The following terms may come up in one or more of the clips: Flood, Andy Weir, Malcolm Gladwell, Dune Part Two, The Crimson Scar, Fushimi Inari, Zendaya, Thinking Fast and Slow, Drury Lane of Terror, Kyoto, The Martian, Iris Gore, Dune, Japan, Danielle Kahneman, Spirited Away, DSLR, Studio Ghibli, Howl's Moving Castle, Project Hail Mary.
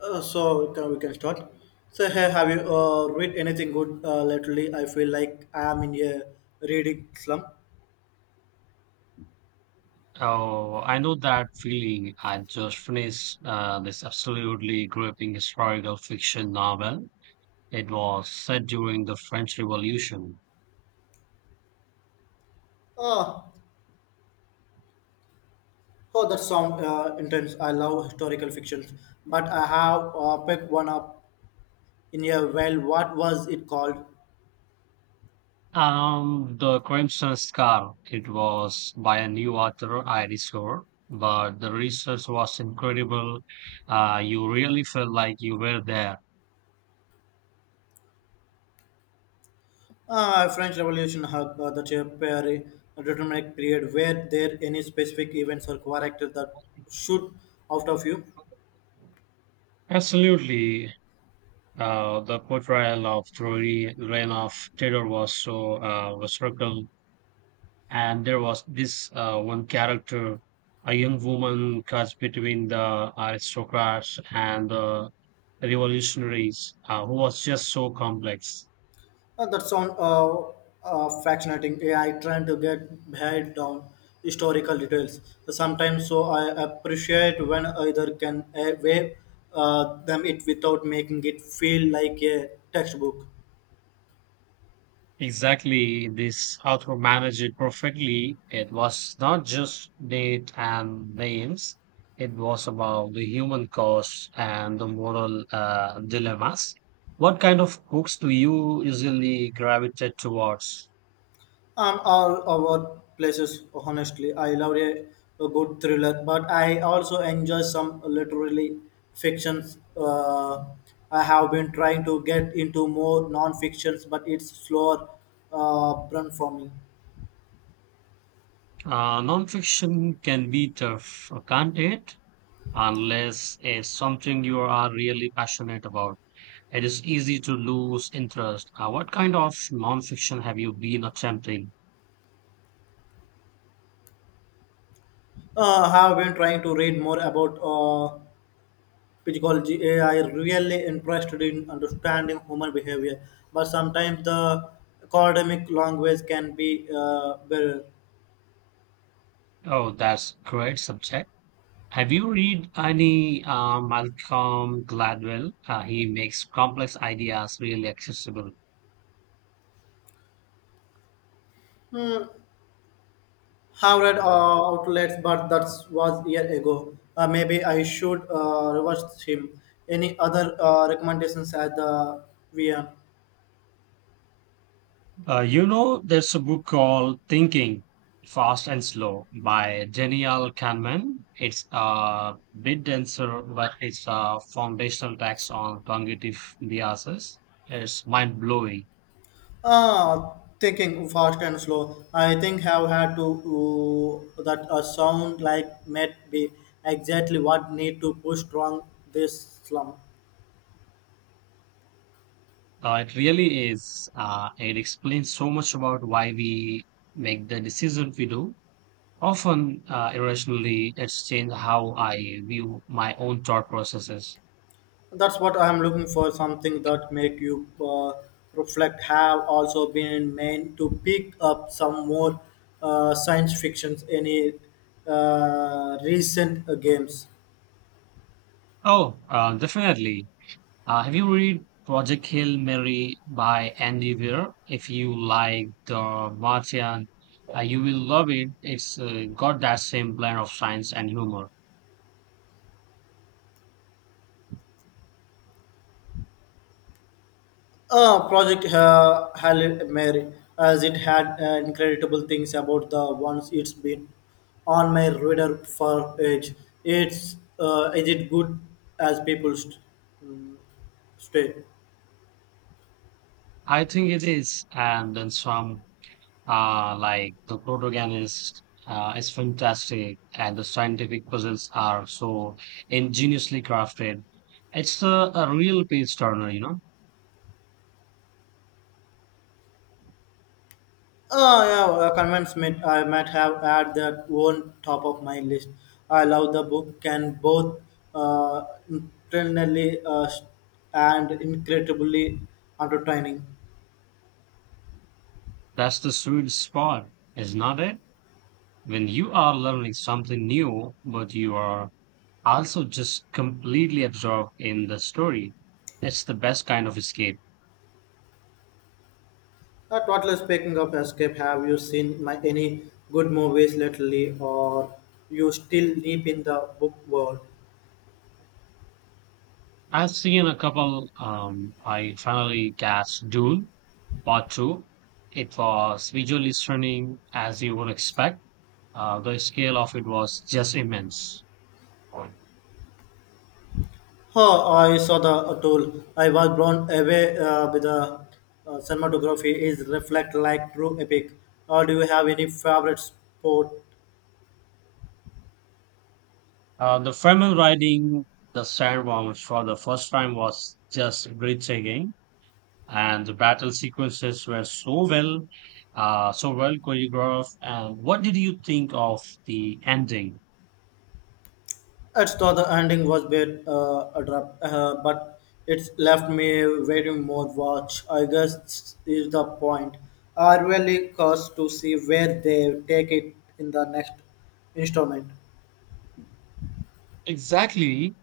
So we can start. So hey, have you read anything good lately? I feel like I am in a reading slump. Oh, I know that feeling. I just finished this absolutely gripping historical fiction novel. It was set during the French Revolution. Uh, oh, that sound intense. I love historical fictions, but I have picked one up in a well. What was it called? The Crimson Scar. It was by a new author, Iris Gore, but the research was incredible. You really felt like you were there. French Revolution had the very determinate period. Were there any specific events or characters that should out of you? Absolutely. The portrayal of Drury Lane of Terror was so was structural, and there was this one character, a young woman caught between the aristocrats and the revolutionaries, who was just so complex. That sound fascinating. Yeah, I try to get behind down historical details sometimes, so I appreciate when either can weigh them it without making it feel like a textbook. Exactly, this author managed it perfectly. It was not just date and names; it was about the human cost and the moral dilemmas. What kind of books do you usually gravitate towards? All our places, honestly, I love a good thriller, but I also enjoy some literary fictions. I have been trying to get into more non-fictions, but it's slower burn for me. Nonfiction can be tough, can't it? Unless it's something you are really passionate about, it is easy to lose interest. What kind of nonfiction have you been attempting? Have been trying to read more about psychology. I really interested in understanding human behavior, but sometimes the academic language can be well. Oh, that's great subject. Have you read any Malcolm Gladwell? He makes complex ideas really accessible. Hmm, have read outlets, but that was year ago. Maybe I should reverse him. Any other recommendations at the VM? You know, there's a book called Thinking Fast and Slow by Danielle Kahneman. It's a bit denser, but it's a foundational text on cognitive biases. It's mind blowing. Ah, thinking fast and slow. I think have had to that a sound like might be exactly what need to push strong this slum. It really is. It explains so much about why we make the decisions we do. Often, irrationally, it's changed how I view my own thought processes. That's what I'm looking for. Something that make you reflect. Have also been meant to pick up some more science fictions. Any recent games. Oh, definitely. Have you read Project Hail Mary by Andy Weir? If you like The Martian, you will love it. It's got that same blend of science and humor. Project Hail Mary, as it had incredible things about the ones it's been on my radar for age. It's is it good as people mm, stay? I think it is, and then some. Like the protagonist is fantastic, and the scientific puzzles are so ingeniously crafted. It's a real page turner, you know. Oh yeah, convince me. I might have had that one top of my list. I love the book. Can both uh, internally and incredibly entertaining. That's the sweet spot, is not it? When you are learning something new, but you are also just completely absorbed in the story. It's the best kind of escape. Totally speaking of escape, have you seen my, any good movies lately, or you still deep in the book world? I've seen a couple. I finally catch Dune Part Two. It was visually stunning, as you would expect. The scale of it was just immense. Huh, I saw the tool. I was blown away with the cinematography. Is reflect like true epic. Or do you have any favorite sport. The Fremen riding the sandworms for the first time was just breathtaking, and the battle sequences were so well choreographed. And what did you think of the ending? It's thought the ending was bit abrupt, but it's left me waiting more watch. I guess is the point. I really curious to see where they take it in the next installment. Exactly.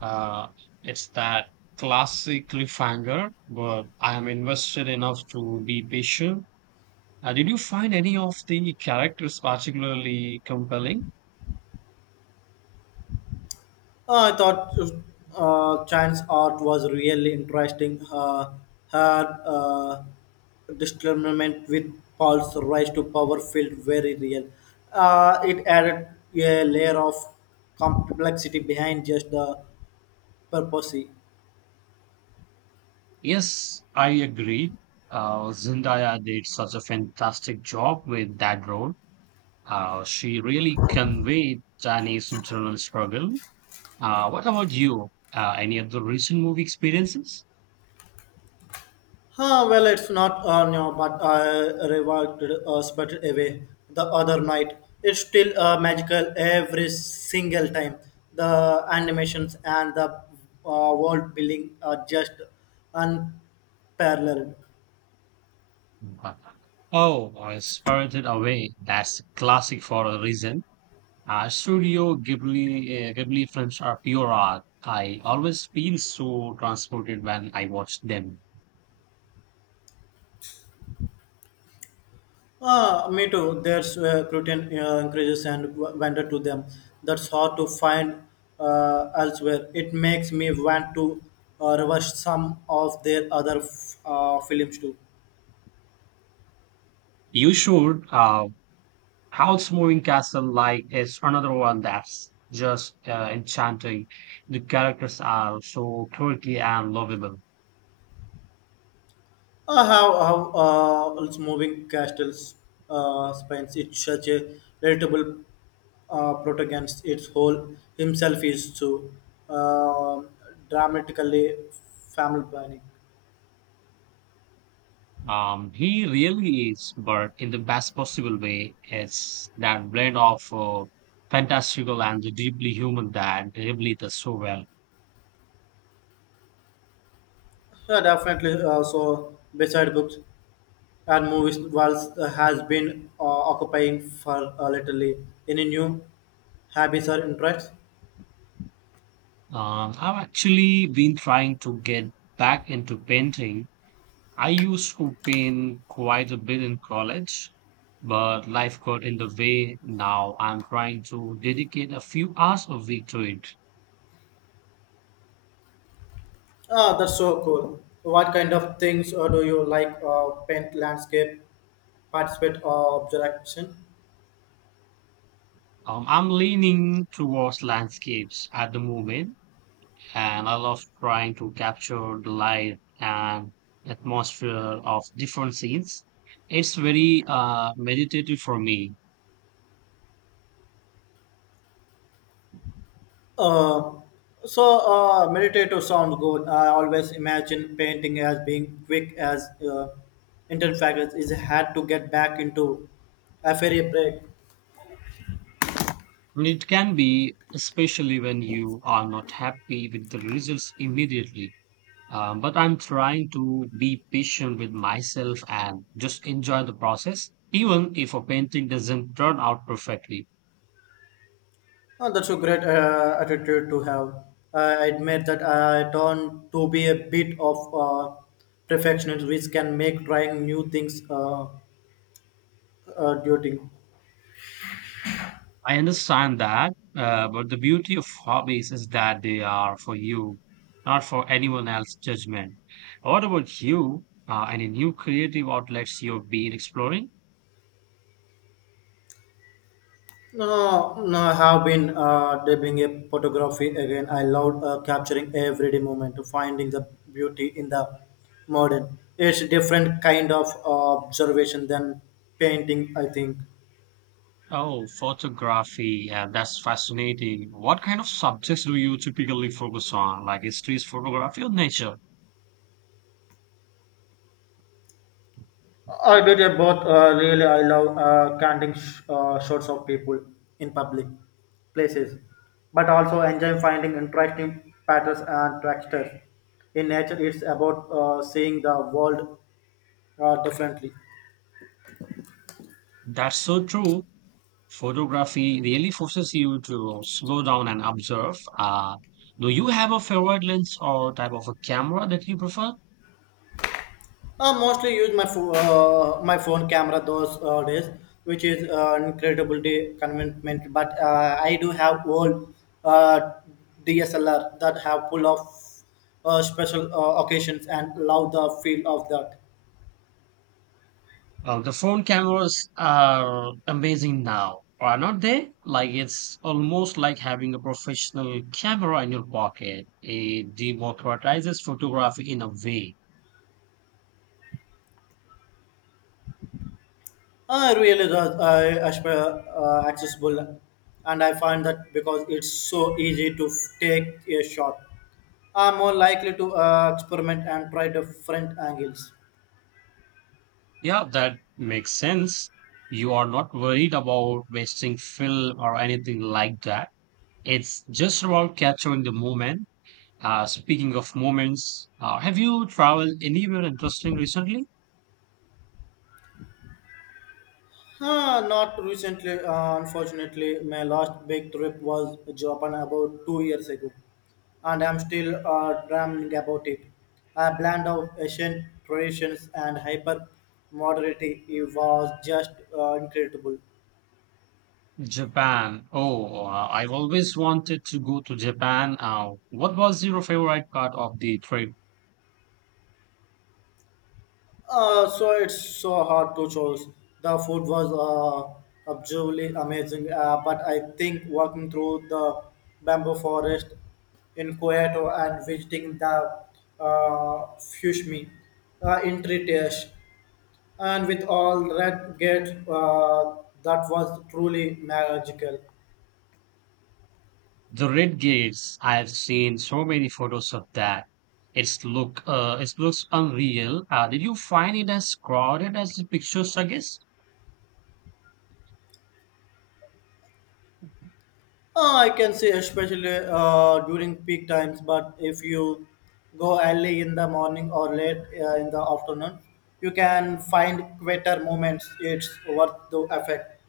Uh, it's that classic cliffhanger, but I am invested enough to be patient. Did you find any of the characters particularly compelling? I thought Chan's art was really interesting. Had discernment with Paul's rise to power felt very real. It added a layer of complexity behind just the purposely. Yes, I agree. Zendaya did such a fantastic job with that role. She really conveyed Danny's internal struggle. What about you? Any other recent movie experiences? Huh, well, it's not no, but I revived sputtered away the other night. It's still magical every single time. The animations and the world building are just unparalleled. Oh, I Spirited Away. That's a classic for a reason. Studio Ghibli, Ghibli films are pure art. I always feel so transported when I watch them. Ah, me too. There's curtain increases and wonder to them. That's hard to find elsewhere. It makes me want to reverse some of their other films too. You should. House Moving Castle like is another one that's just enchanting. The characters are so quirky and lovable. How have it's moving castles spines. It's such a veritable protagonist. Its whole himself is so uh, dramatically family planning. He really is, but in the best possible way. It's that blend of fantastical and the deeply human that really does so well. Yeah, definitely. So beside books and movies, Walls has been occupying for lately. Any new hobbies or interests? I've actually been trying to get back into painting. I used to paint quite a bit in college, but life got in the way. Now I'm trying to dedicate a few hours a week to it. Ah, that's so cool. What kind of things do you like? Paint, landscape, participate, or observation? I'm leaning towards landscapes at the moment, and I love trying to capture the light and atmosphere of different scenes. It's very meditative for me. Uh, so meditative sounds good. I always imagine painting as being quick as in fact it is had to get back into a fairy break. And it can be, especially when you are not happy with the results immediately. But I'm trying to be patient with myself and just enjoy the process, even if a painting doesn't turn out perfectly. Oh, that's a great attitude to have. I admit that I turn to be a bit of perfectionist, which can make trying new things daunting. I understand that, but the beauty of hobbies is that they are for you, not for anyone else's judgment. What about you? Any new creative outlets you've been exploring? No, no, I have been dabbling in photography again. I love capturing everyday moment, finding the beauty in the modern. It's different kind of observation than painting, I think. Oh, photography. Yeah, that's fascinating. What kind of subjects do you typically focus on? Like history, photography, or nature? I did it both. Really, I love canting shots of people in public places, but also enjoy finding interesting patterns and textures in nature. It's about seeing the world differently. That's so true. Photography really forces you to slow down and observe. Do you have a favorite lens or type of a camera that you prefer? I mostly use my my phone camera those days, which is incredibly convenient. But I do have old uh, DSLR that have full of special occasions and love the feel of that. Well, the phone cameras are amazing now, are not they? Like it's almost like having a professional camera in your pocket. It democratizes photography in a way. I really does as per, accessible, and I find that because it's so easy to take a shot, I'm more likely to experiment and try different angles. Yeah, that makes sense. You are not worried about wasting film or anything like that. It's just about capturing the moment. Speaking of moments, have you traveled anywhere interesting recently? Huh, not recently, unfortunately. My last big trip was Japan about 2 years ago, and I'm still dreaming about it. A blend of Asian traditions and hyper modernity it was just incredible. Japan. Oh, I've always wanted to go to Japan. What was your favorite part of the trip? So it's so hard to choose. The food was absolutely amazing, but I think walking through the bamboo forest in Kyoto and visiting the Fushimi in Tritiash and with all red gate, that was truly magical. The red gates. I've seen so many photos of that. It's look. It looks unreal. Did you find it as crowded as the pictures suggest? I can say especially during peak times, but if you go early in the morning or late in the afternoon, you can find quieter moments. It's worth the effect.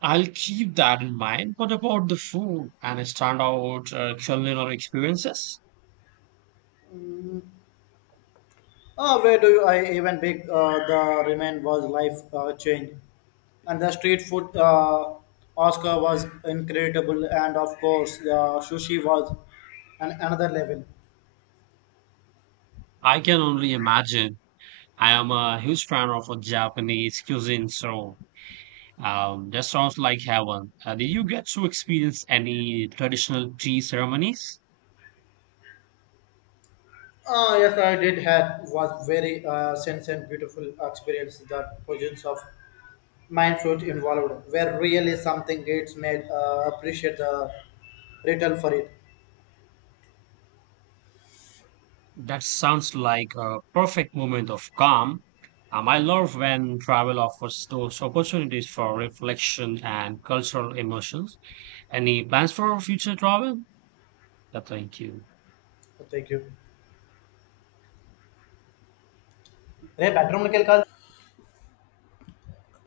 I'll keep that in mind. What about the food and standout culinary experiences? Where do you, I even big the remain was life change, and the street food Oscar was incredible, and of course the sushi was an another level. I can only imagine. I am a huge fan of a Japanese cuisine, so that sounds like heaven. Did you get to experience any traditional tea ceremonies? Yes, I did had was very sense and beautiful experience. The presence of mind fruit involved were really something. It's made appreciate the return for it. That sounds like a perfect moment of calm. I love when travel offers those opportunities for reflection and cultural emotions. Any plans for future travel? Yeah, thank you. Thank you. Hey, bedroom निकल कर.